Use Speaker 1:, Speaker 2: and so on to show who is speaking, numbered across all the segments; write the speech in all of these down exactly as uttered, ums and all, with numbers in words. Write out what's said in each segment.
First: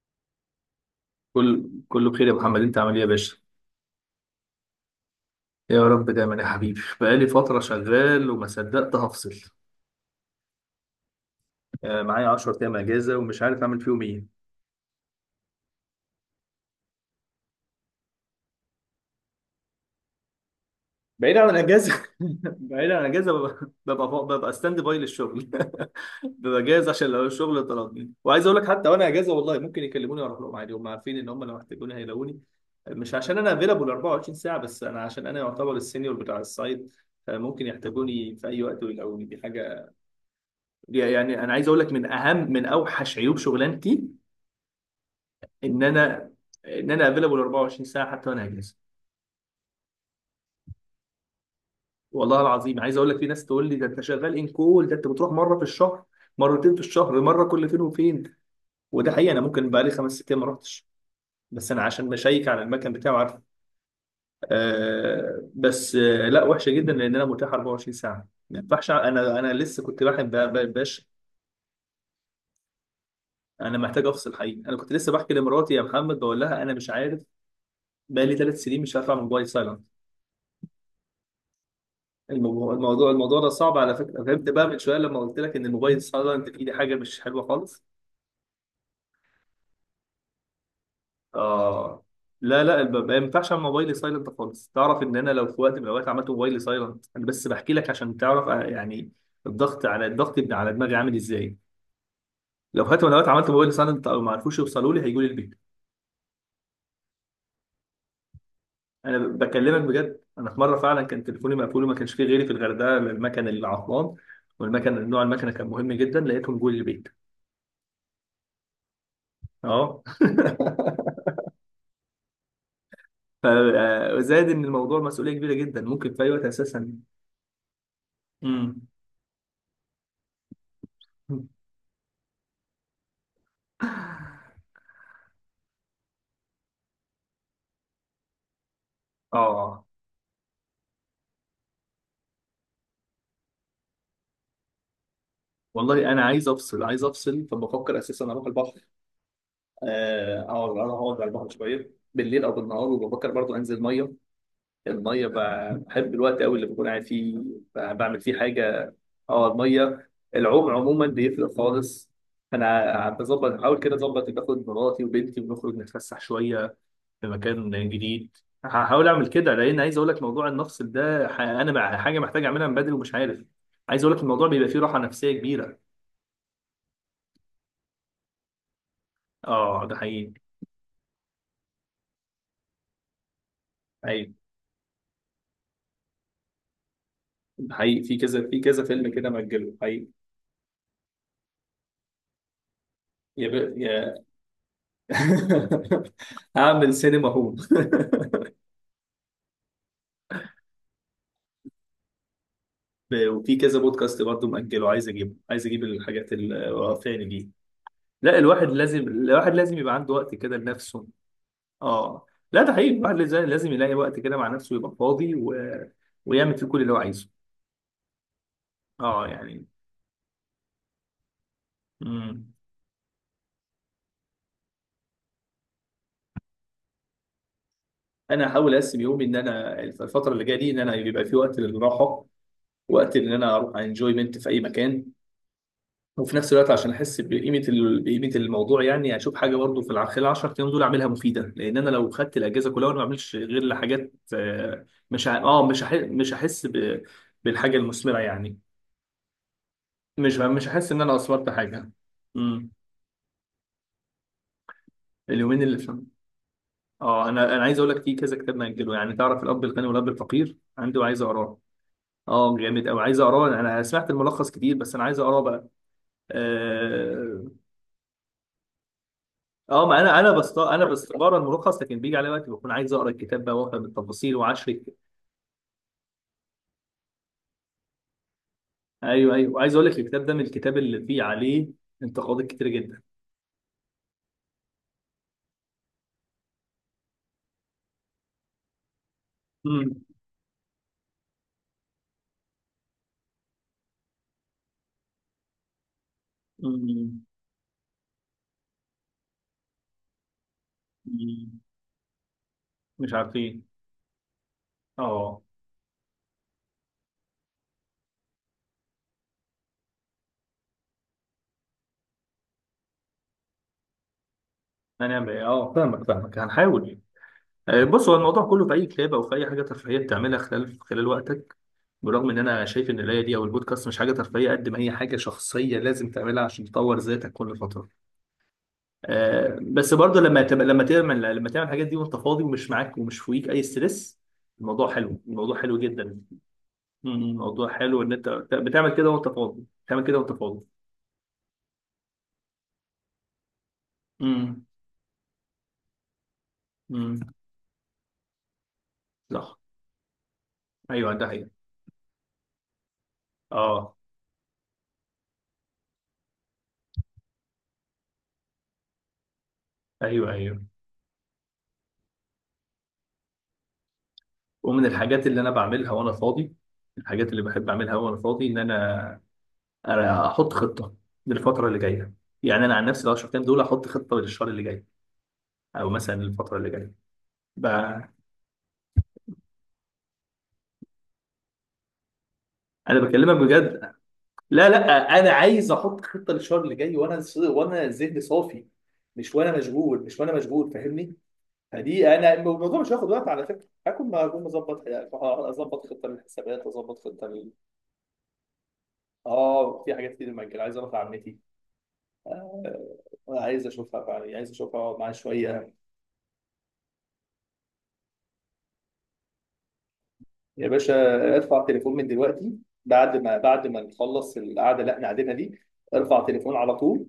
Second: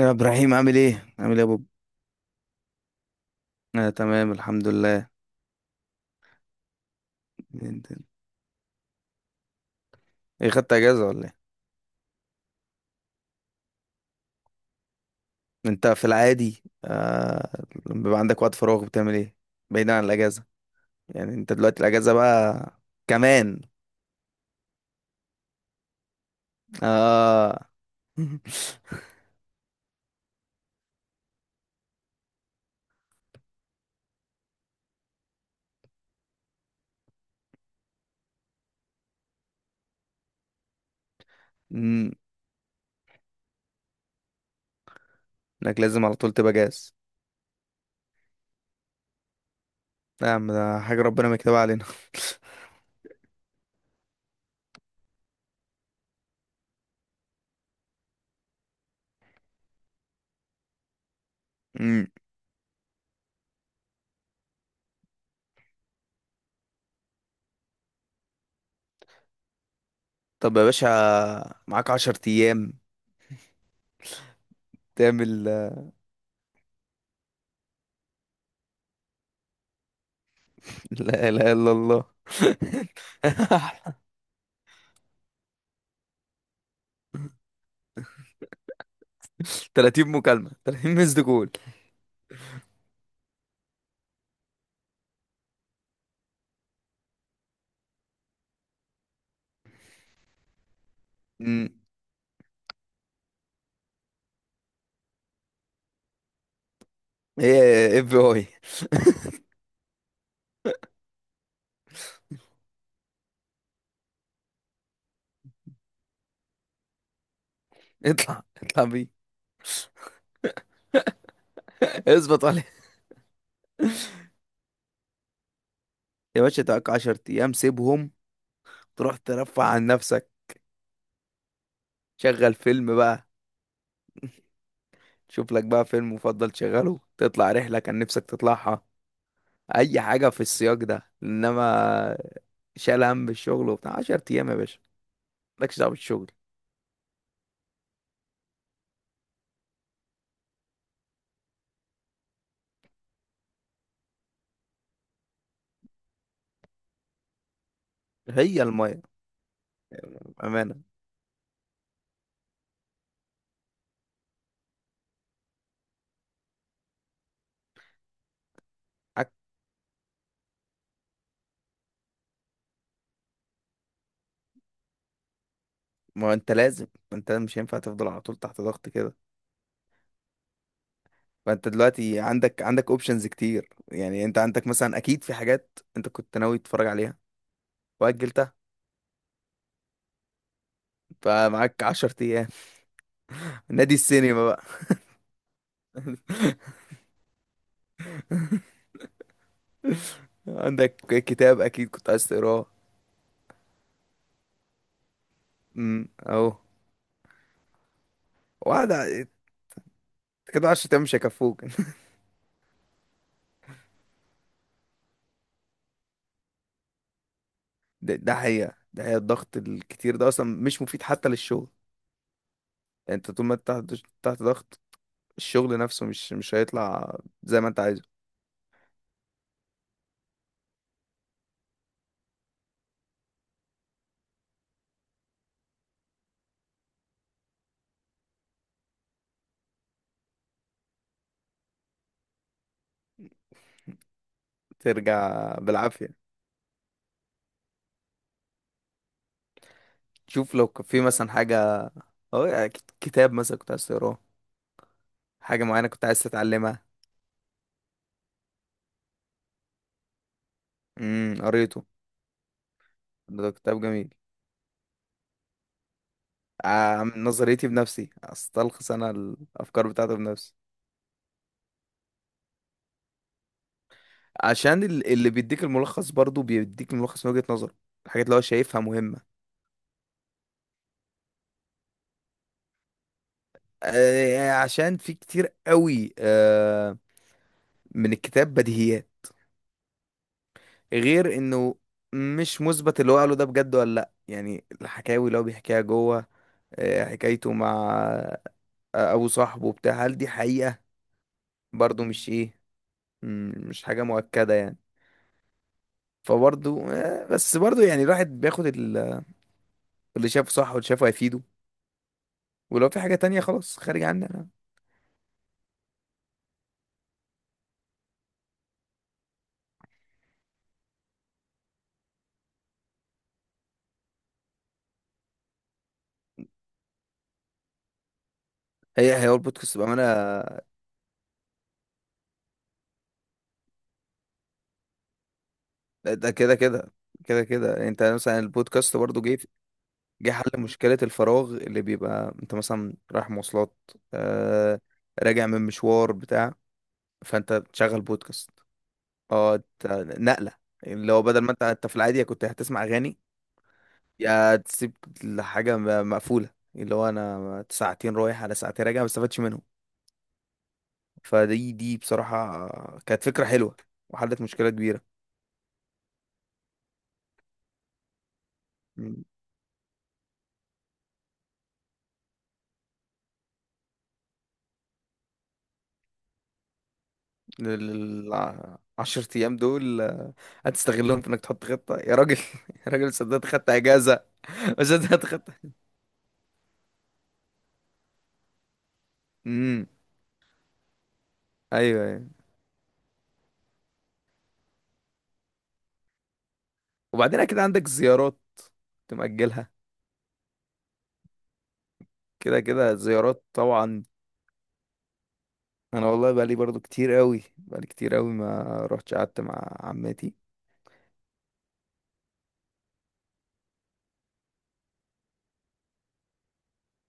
Speaker 1: يا ابراهيم، عامل ايه عامل ايه يا بوب؟
Speaker 2: كل كله بخير يا محمد، انت عامل ايه يا باشا؟
Speaker 1: انا تمام، الحمد لله.
Speaker 2: يا رب دايما يا حبيبي. بقالي فتره
Speaker 1: انت
Speaker 2: شغال وما صدقت هفصل.
Speaker 1: ايه، خدت اجازه ولا ايه؟
Speaker 2: آه، معايا 10 ايام اجازه ومش عارف اعمل فيهم ايه.
Speaker 1: انت في العادي، آه... لما بيبقى عندك وقت فراغ بتعمل ايه؟ بعيدا عن الاجازه. يعني
Speaker 2: بعيد عن
Speaker 1: انت دلوقتي
Speaker 2: الاجازه.
Speaker 1: الاجازه بقى.
Speaker 2: بعيد عن الاجازه، ببقى
Speaker 1: كمان.
Speaker 2: ببقى, ببقى ستاند باي للشغل. ببقى جاهز عشان لو الشغل
Speaker 1: اه.
Speaker 2: طلبني، وعايز اقول لك حتى وانا اجازه والله ممكن يكلموني واروح لهم عادي. هم عارفين ان هم لو احتاجوني هيلاقوني. مش عشان انا افيلابل 24 ساعه، بس انا عشان انا يعتبر السينيور بتاع السايت. آه، ممكن يحتاجوني في اي وقت ويلاقوني، دي حاجه. يعني انا عايز اقول لك
Speaker 1: أمم،
Speaker 2: من اهم من اوحش عيوب شغلانتي
Speaker 1: انك
Speaker 2: ان
Speaker 1: لازم على
Speaker 2: انا
Speaker 1: طول تبقى
Speaker 2: ان
Speaker 1: جاهز.
Speaker 2: انا افيلبل 24 ساعه حتى وانا اجازه.
Speaker 1: لا يا عم، ده حاجه ربنا مكتوبه علينا.
Speaker 2: والله العظيم عايز اقول لك، في ناس تقول لي ده انت شغال ان كول، ده انت بتروح مره في الشهر، مرتين في الشهر، مره كل فين وفين. وده حقيقي، انا ممكن بقالي خمس ست ايام ما رحتش، بس انا
Speaker 1: أمم،
Speaker 2: عشان بشيك على المكان بتاعي وعارف. آه بس آه، لا وحشه جدا لان انا متاح 24 ساعه. ما ينفعش، انا انا لسه كنت بحب.
Speaker 1: طب يا باشا،
Speaker 2: باش،
Speaker 1: معاك عشر ايام
Speaker 2: انا محتاج افصل حقيقي. انا كنت لسه بحكي
Speaker 1: تعمل
Speaker 2: لمراتي يا
Speaker 1: آه،
Speaker 2: محمد، بقول لها انا مش عارف. بقالي ثلاث سنين مش هرفع موبايل سايلنت.
Speaker 1: لا اله الا الله.
Speaker 2: الموضوع الموضوع الموضوع ده صعب على فكره. فهمت بقى من شويه لما قلت لك ان الموبايل سايلنت فيه، دي حاجه مش حلوه خالص.
Speaker 1: 30 مكالمه، تلاتين مسد كول.
Speaker 2: اه لا لا، الب- ما ينفعش اعمل موبايلي سايلنت خالص. تعرف ان انا لو في وقت من الاوقات عملت موبايلي سايلنت، انا بس بحكي لك عشان تعرف آه، يعني الضغط على الضغط بتاع- على دماغي عامل ازاي.
Speaker 1: امم
Speaker 2: لو في وقت من الاوقات عملت موبايلي سايلنت او ما عرفوش يوصلوا لي، هيجوا لي البيت.
Speaker 1: ايه اف بي اي.
Speaker 2: انا ب- بكلمك بجد، انا في مره فعلا كان تليفوني مقفول وما كانش فيه غيري في الغردقه، المكن اللي عطلان والمكن، نوع المكنه كان مهم جدا، لقيتهم جوه البيت.
Speaker 1: اطلع اطلع بيه!
Speaker 2: اه.
Speaker 1: اثبت عليه.
Speaker 2: ف- آه، وزائد ان الموضوع مسؤوليه كبيره جدا، ممكن في اي
Speaker 1: يا
Speaker 2: وقت
Speaker 1: باشا، تقعد
Speaker 2: اساسا.
Speaker 1: 10 ايام سيبهم.
Speaker 2: امم.
Speaker 1: تروح ترفع عن نفسك. شغل فيلم بقى. شوف لك بقى فيلم مفضل تشغله، تطلع رحلة كان نفسك تطلعها.
Speaker 2: اه
Speaker 1: اي حاجة في السياق ده، انما شال هم الشغل وبتاع 10 ايام يا باشا. مالكش دعوة
Speaker 2: والله انا
Speaker 1: بالشغل.
Speaker 2: عايز افصل، عايز افصل. فبفكر اساسا اروح البحر، آه، اقعد انا اقعد على البحر شويه بالليل او بالنهار، وبفكر برضو انزل ميه. الميه ب- بحب الوقت قوي اللي بكون قاعد فيه. ب- بعمل فيه
Speaker 1: هي
Speaker 2: حاجه.
Speaker 1: المية.
Speaker 2: اه، الميه. العوم
Speaker 1: بأمانة.
Speaker 2: عموما بيفرق خالص. انا بظبط بحاول كده اظبط، باخد مراتي وبنتي ونخرج نتفسح شويه في مكان جديد. هحاول اعمل
Speaker 1: حك-
Speaker 2: كده، لان عايز اقول لك موضوع المفصل ده ح- انا مع حاجه محتاج اعملها من بدري ومش عارف. عايز اقول لك الموضوع بيبقى فيه راحه نفسيه كبيره.
Speaker 1: ما انت لازم ما انت مش هينفع تفضل على طول تحت ضغط كده.
Speaker 2: اه، ده حقيقي.
Speaker 1: فانت دلوقتي عندك عندك اوبشنز كتير. يعني
Speaker 2: حقيقي،
Speaker 1: انت عندك مثلا اكيد في حاجات انت كنت ناوي تتفرج عليها،
Speaker 2: ده حقيقي. في كذا
Speaker 1: واجلتها.
Speaker 2: في كذا فيلم كده مأجله حقيقي.
Speaker 1: فمعاك عشر ايام،
Speaker 2: يا ب...
Speaker 1: نادي
Speaker 2: يا
Speaker 1: السينما بقى.
Speaker 2: هعمل سينما هوم.
Speaker 1: عندك كتاب اكيد كنت عايز تقراه.
Speaker 2: ب- وفي كذا بودكاست برضه مأجله، عايز اجيبه، عايز اجيب
Speaker 1: امم
Speaker 2: الحاجات
Speaker 1: اهو.
Speaker 2: الوقفاني دي. لا، الواحد لازم،
Speaker 1: واحدة
Speaker 2: الواحد لازم يبقى عنده وقت كده
Speaker 1: كده، عشر ايام
Speaker 2: لنفسه.
Speaker 1: مش هيكفوك.
Speaker 2: اه لا، ده حقيقي. الواحد لازم، لازم يلاقي وقت كده مع نفسه يبقى فاضي و... ويعمل فيه كل اللي هو عايزه.
Speaker 1: ده, ده حقيقة، ده حقيقة
Speaker 2: اه
Speaker 1: الضغط
Speaker 2: يعني.
Speaker 1: الكتير ده اصلا مش مفيد حتى للشغل.
Speaker 2: مم.
Speaker 1: يعني انت طول ما انت تحت تحت ضغط، الشغل نفسه مش مش هيطلع زي ما انت عايزه.
Speaker 2: انا هحاول اقسم يومي ان انا الفتره اللي جايه دي ان انا يبقى في وقت للراحه، وقت ان انا اروح انجويمنت في اي مكان. وفي نفس الوقت عشان احس بقيمه ال... بقيمه الموضوع، يعني اشوف حاجه برضه في الع- خلال 10 ايام دول اعملها مفيده. لان انا لو خدت الاجازه كلها وانا ما بعملش غير لحاجات آه، مش ه...
Speaker 1: ترجع
Speaker 2: اه مش هح...
Speaker 1: بالعافية.
Speaker 2: مش هحس ب... بالحاجه المثمره يعني. مش
Speaker 1: شوف
Speaker 2: مش
Speaker 1: لو كان
Speaker 2: هحس ان
Speaker 1: في
Speaker 2: انا
Speaker 1: مثلا
Speaker 2: اثمرت
Speaker 1: حاجة،
Speaker 2: حاجه.
Speaker 1: اهو يعني
Speaker 2: مم.
Speaker 1: كت- كتاب مثلا كنت عايز تقراه.
Speaker 2: اليومين
Speaker 1: حاجة
Speaker 2: اللي
Speaker 1: معينة
Speaker 2: في.
Speaker 1: كنت عايز تتعلمها.
Speaker 2: اه، انا انا عايز اقول لك، في كذا كتاب مأجله. يعني تعرف الاب الغني والاب الفقير؟ عنده. عايز
Speaker 1: امم
Speaker 2: اقراه.
Speaker 1: قريته.
Speaker 2: اه جامد قوي، عايز اقراه.
Speaker 1: ده كتاب
Speaker 2: انا سمعت
Speaker 1: جميل.
Speaker 2: الملخص كتير بس انا عايز اقراه بقى.
Speaker 1: عن
Speaker 2: اه.
Speaker 1: نظريتي بنفسي استلخص انا
Speaker 2: آه،
Speaker 1: الافكار
Speaker 2: ما
Speaker 1: بتاعته
Speaker 2: انا انا
Speaker 1: بنفسي.
Speaker 2: بست انا بس بقرا الملخص، لكن بيجي على وقت بكون عايز اقرا الكتاب بقى وافهم التفاصيل، وعشر
Speaker 1: عشان
Speaker 2: الك-
Speaker 1: ال- اللي بيديك الملخص برضو بيديك الملخص من وجهة نظره، الحاجات اللي هو شايفها
Speaker 2: ايوه
Speaker 1: مهمة.
Speaker 2: ايوه، وعايز اقول لك الكتاب ده من الكتاب اللي فيه عليه انتقادات كتير جدا.
Speaker 1: آه، عشان في كتير قوي آه، من الكتاب بديهيات،
Speaker 2: مم.
Speaker 1: غير انه مش مثبت اللي هو قاله ده بجد ولا لا، يعني الحكاوي اللي هو بيحكيها جوه. آه،
Speaker 2: مم.
Speaker 1: حكايته مع آه، ابو صاحبه بتاع، هل دي حقيقة؟
Speaker 2: مم.
Speaker 1: برضو مش ايه.
Speaker 2: مش
Speaker 1: مم،
Speaker 2: عارفين.
Speaker 1: مش حاجة مؤكدة يعني.
Speaker 2: اه.
Speaker 1: فبرضو آه، بس برضو يعني الواحد بياخد ال اللي شافه صح واللي شافه هيفيده. ولو في حاجة تانية خلاص، خارج عني أنا.
Speaker 2: هنعمل ايه؟ اه، فاهمك فاهمك، هنحاول. آه، بص، هو الموضوع كله في اي كتابه او في اي حاجه ترفيهيه بتعملها خلال خلال وقتك. برغم ان انا شايف ان القرايه دي او البودكاست مش حاجه ترفيهيه قد ما هي حاجه شخصيه لازم تعملها عشان تطور ذاتك كل فتره.
Speaker 1: هي هي هو
Speaker 2: آه،
Speaker 1: البودكاست
Speaker 2: بس
Speaker 1: بأمانة.
Speaker 2: برضه لما تبقى لما تعمل لما تعمل الحاجات دي وانت فاضي ومش معاك ومش فوقيك اي ستريس، الموضوع حلو، الموضوع حلو جدا.
Speaker 1: ده كده كده،
Speaker 2: مم،
Speaker 1: كده
Speaker 2: الموضوع
Speaker 1: كده
Speaker 2: حلو
Speaker 1: انت
Speaker 2: ان انت
Speaker 1: مثلا
Speaker 2: بتعمل
Speaker 1: البودكاست
Speaker 2: كده
Speaker 1: برضو
Speaker 2: وانت
Speaker 1: جه
Speaker 2: فاضي، بتعمل كده
Speaker 1: جه
Speaker 2: وانت
Speaker 1: حل
Speaker 2: فاضي.
Speaker 1: مشكلة الفراغ اللي بيبقى انت مثلا رايح مواصلات،
Speaker 2: امم.
Speaker 1: آه راجع من مشوار بتاع،
Speaker 2: امم.
Speaker 1: فانت تشغل بودكاست. اه،
Speaker 2: صح.
Speaker 1: انت- نقلة، اللي
Speaker 2: ايوه،
Speaker 1: هو
Speaker 2: ده
Speaker 1: بدل
Speaker 2: حقيقي.
Speaker 1: ما انت انت في العادي كنت هتسمع أغاني،
Speaker 2: اه.
Speaker 1: يا تسيب الحاجة م- مقفولة، اللي هو انا ساعتين رايح على ساعتين راجع ما استفدتش منهم.
Speaker 2: ايوه ايوه.
Speaker 1: فدي دي بصراحة، كانت فكرة حلوة وحلت مشكلة
Speaker 2: ومن
Speaker 1: كبيرة.
Speaker 2: الحاجات اللي انا بعملها وانا فاضي، الحاجات اللي بحب اعملها وانا فاضي، ان انا
Speaker 1: مم.
Speaker 2: انا احط خطه للفتره اللي جايه. يعني انا عن نفسي لو 10 ايام دول احط خطه للشهر اللي جاي او مثلا للفتره اللي جايه، ب...
Speaker 1: لل- الع- عشر أيام دول آه، هتستغلهم في إنك تحط خطة يا راجل! يا
Speaker 2: انا
Speaker 1: راجل
Speaker 2: بكلمك
Speaker 1: صدقت خدت
Speaker 2: بجد.
Speaker 1: أجازة.
Speaker 2: لا لا،
Speaker 1: وصدقت
Speaker 2: انا
Speaker 1: خدت.
Speaker 2: عايز احط خطه للشهر اللي جاي وانا ص- وانا ذهني صافي، مش وانا
Speaker 1: امم
Speaker 2: مشغول، مش وانا مشغول فاهمني.
Speaker 1: أيوه
Speaker 2: فدي،
Speaker 1: أيوه.
Speaker 2: انا الموضوع مش هياخد وقت على فكره. هكون، ما هكون مظبط. اظبط خطه للحسابات، اظبط خطه
Speaker 1: وبعدين
Speaker 2: لل....
Speaker 1: أكيد عندك زيارات تمأجلها.
Speaker 2: اه، في حاجات كتير مأجل. عايز اروح لعمتي
Speaker 1: كده
Speaker 2: آه،
Speaker 1: كده زيارات
Speaker 2: عايز
Speaker 1: طبعا.
Speaker 2: اشوفها فعلا، عايز اشوفها اقعد معاه شويه.
Speaker 1: أنا والله بقالي برضو كتير قوي، بقالي كتير قوي ما رحتش قعدت مع عماتي.
Speaker 2: يا باشا، ارفع تليفون من دلوقتي. بعد ما بعد ما نخلص القعده اللي احنا قاعدينها دي، ارفع تليفون على طول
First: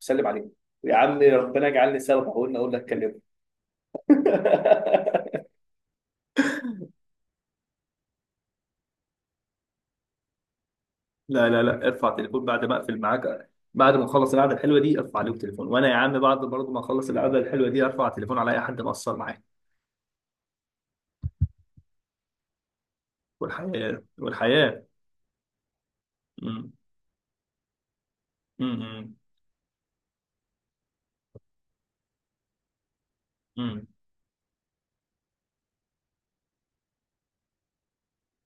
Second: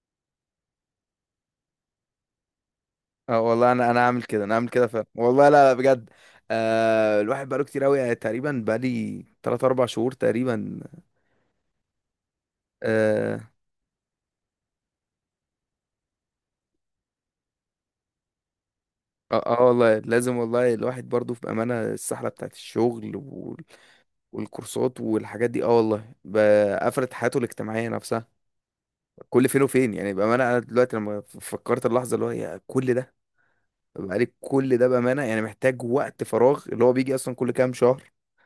Speaker 2: وسلم عليه. يا عم، ربنا يجعلني سبب. اقول اقول لك كلمه.
Speaker 1: اه والله، انا انا عامل كده، انا عامل كده فعلا والله، لا لا بجد. آه الواحد بقاله كتير قوي، يعني تقريبا بقالي ثلاثة اربع شهور تقريبا.
Speaker 2: لا لا لا، ارفع تليفون بعد ما اقفل
Speaker 1: اه
Speaker 2: معاك. بعد ما نخلص القعده الحلوه دي، ارفع عليهم تليفون. وانا يا عم، بعد برضه ما اخلص القعده الحلوه دي ارفع تليفون على اي حد مقصر
Speaker 1: اه.
Speaker 2: معايا.
Speaker 1: آه والله لازم، والله الواحد برضو في امانه السحله بتاعت الشغل وال-
Speaker 2: والحياه، والحياه.
Speaker 1: والكورسات والحاجات دي، اه والله
Speaker 2: امم،
Speaker 1: ب- قفلت حياته الاجتماعيه نفسها
Speaker 2: امم،
Speaker 1: كل فين وفين. يعني بامانه انا دلوقتي لما ف- فكرت اللحظه اللي هو، يا كل ده، بقالي كل ده بامانه، يعني محتاج وقت فراغ اللي هو بيجي اصلا كل كام شهر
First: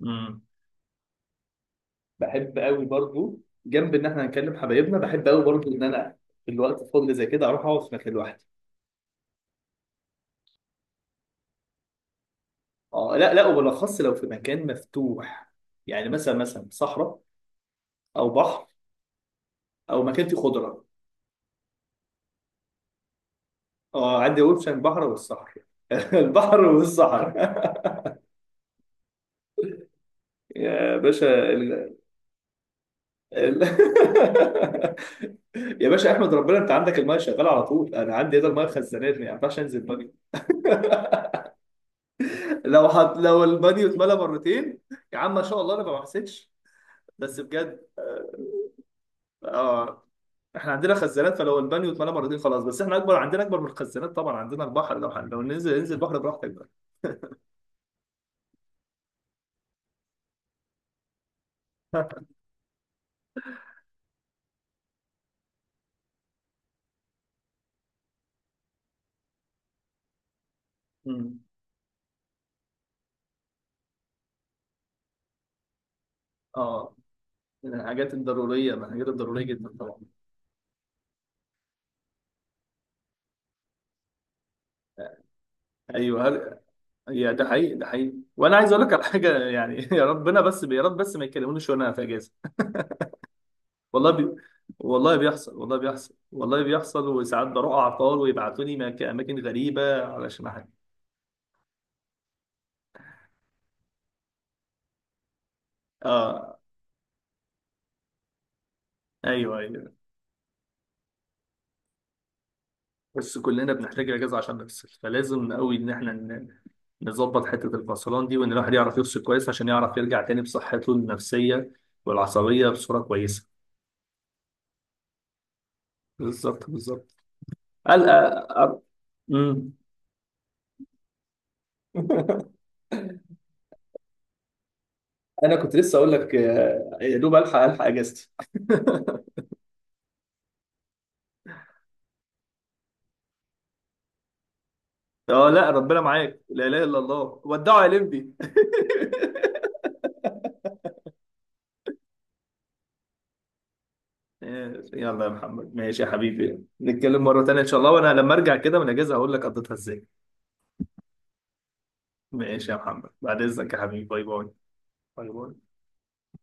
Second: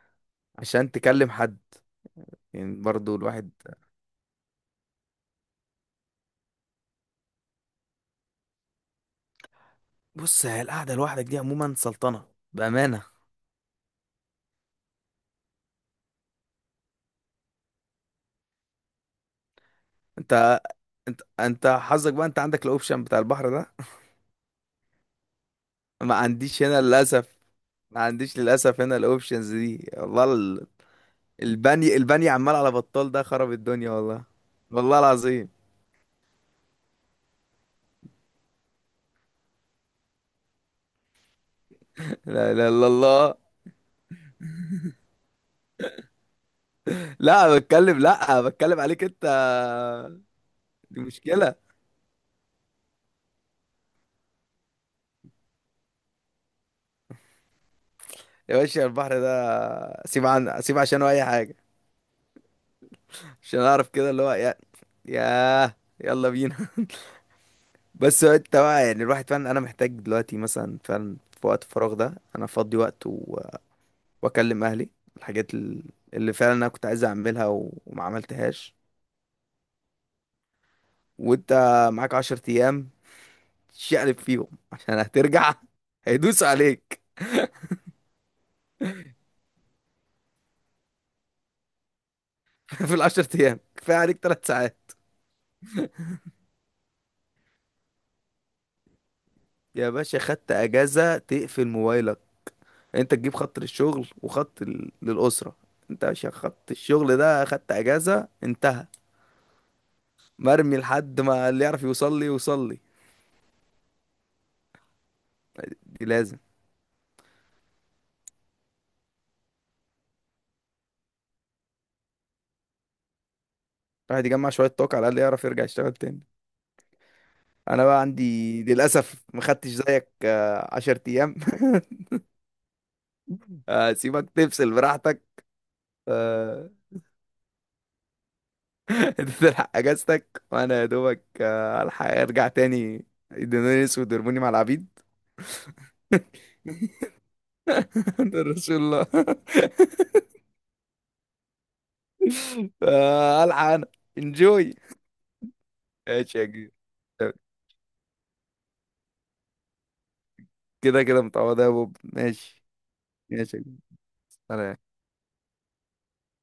Speaker 2: امم.
Speaker 1: عشان تكلم حد.
Speaker 2: بحب
Speaker 1: يعني
Speaker 2: قوي
Speaker 1: برضو
Speaker 2: برضو،
Speaker 1: الواحد.
Speaker 2: جنب ان احنا هنكلم حبايبنا بحب قوي برضو ان انا في الوقت الفاضي زي كده اروح اقعد في مكان لوحدي.
Speaker 1: بص، هي القعده لوحدك دي عموما سلطنه بامانه.
Speaker 2: اه لا لا، وبالاخص لو في مكان مفتوح، يعني مثلا مثلا صحراء او بحر او مكان فيه
Speaker 1: انت
Speaker 2: خضره.
Speaker 1: انت انت حظك بقى، انت عندك الاوبشن بتاع البحر ده.
Speaker 2: اه، عندي اوبشن البحر والصحراء.
Speaker 1: ما
Speaker 2: البحر
Speaker 1: عنديش هنا للاسف.
Speaker 2: والصحراء.
Speaker 1: ما عنديش للاسف هنا الاوبشنز دي، والله ال-
Speaker 2: يا باشا ال...
Speaker 1: البني البني عمال على بطال ده خرب
Speaker 2: ال...
Speaker 1: الدنيا، والله. والله العظيم.
Speaker 2: يا باشا، احمد ربنا انت عندك المايه شغاله على طول. انا عندي هنا المايه خزانات، ما ينفعش انزل بانيو.
Speaker 1: لا اله الا
Speaker 2: لو حط...
Speaker 1: الله
Speaker 2: لو البانيو اتملى مرتين، يا عم ما شاء الله انا ما حسيتش، بس
Speaker 1: لا
Speaker 2: بجد.
Speaker 1: بتكلم لا بتكلم عليك انت.
Speaker 2: اه، احنا عندنا
Speaker 1: دي
Speaker 2: خزانات
Speaker 1: مشكله.
Speaker 2: فلو البانيو اتملى مرتين خلاص، بس احنا اكبر، عندنا اكبر من الخزانات طبعا، عندنا البحر. لو حن... لو ننزل ننزل البحر براحتك بقى.
Speaker 1: يا باشا، البحر ده سيب عن سيب عشانه اي حاجه، عشان اعرف كده اللي هو يا ياه، يلا بينا. بس هو انت بقى، يعني الواحد فعلا انا محتاج دلوقتي مثلا، فعلا
Speaker 2: مم.
Speaker 1: في وقت الفراغ ده انا افضي وقت و... واكلم اهلي، الحاجات ال- اللي فعلا انا كنت
Speaker 2: اه،
Speaker 1: عايز اعملها و...
Speaker 2: من
Speaker 1: وما
Speaker 2: الحاجات
Speaker 1: عملتهاش.
Speaker 2: الضرورية، من الحاجات الضرورية جدا طبعا.
Speaker 1: وانت معاك عشر ايام شقلب فيهم عشان هترجع
Speaker 2: ايوه،
Speaker 1: هيدوس
Speaker 2: هل...
Speaker 1: عليك.
Speaker 2: يا ده حقيقي، ده حقيقي. وانا عايز اقول لك على حاجة يعني. يا ربنا بس، يا رب بس ما يكلمونيش وانا في اجازة.
Speaker 1: في العشر ايام كفايه
Speaker 2: والله
Speaker 1: عليك
Speaker 2: بي...
Speaker 1: ثلاث ساعات.
Speaker 2: والله بيحصل، والله بيحصل، والله بيحصل. وساعات بروح اعطال ويبعتوني مك- اماكن
Speaker 1: يا
Speaker 2: غريبة
Speaker 1: باشا،
Speaker 2: علشان
Speaker 1: خدت
Speaker 2: حاجة.
Speaker 1: اجازه تقفل موبايلك. انت تجيب خط للشغل وخط ال- للاسره. انت عشان
Speaker 2: اه.
Speaker 1: خط الشغل ده خدت اجازه، انتهى.
Speaker 2: ايوه ايوه.
Speaker 1: مرمي، لحد ما اللي يعرف يوصل لي يوصل لي.
Speaker 2: بس كلنا بنحتاج اجازه عشان نفصل، فلازم قوي ان
Speaker 1: دي
Speaker 2: احنا
Speaker 1: لازم.
Speaker 2: ن- نظبط حته الفصلان دي، وان الواحد يعرف يفصل كويس عشان يعرف يرجع تاني بصحته النفسيه والعصبيه بصوره كويسه.
Speaker 1: الواحد يجمع شوية طاقة على الأقل يعرف يرجع يشتغل تاني.
Speaker 2: بالظبط، بالظبط.
Speaker 1: أنا بقى
Speaker 2: الحق
Speaker 1: عندي
Speaker 2: أر-
Speaker 1: للأسف ما خدتش
Speaker 2: مم.
Speaker 1: زيك آه، عشر أيام. أسيبك تفصل براحتك
Speaker 2: انا كنت لسه اقول لك
Speaker 1: آه،
Speaker 2: آه، يا دوب الحق، الحق اجازتي.
Speaker 1: أنت تلحق أجازتك وأنا يا دوبك آه، ألحق أرجع تاني، يدوني أسود ويرموني مع العبيد،
Speaker 2: اه لا، ربنا معاك. لا اله الا الله. ودعوا يا لمبي.
Speaker 1: عند رسول الله. آه، ألحق أنا انجوي.
Speaker 2: آه، يلا يا محمد، ماشي يا
Speaker 1: ماشي يا
Speaker 2: حبيبي،
Speaker 1: كبير.
Speaker 2: نتكلم مره تانيه ان شاء الله. وانا لما ارجع كده من الاجازه هقول لك قضيتها ازاي.
Speaker 1: كده كده متعوضة يا بوب، ماشي.
Speaker 2: ماشي يا محمد، بعد
Speaker 1: ماشي يا
Speaker 2: اذنك
Speaker 1: كبير.
Speaker 2: يا حبيبي، باي باي.
Speaker 1: سلام.
Speaker 2: باي باي.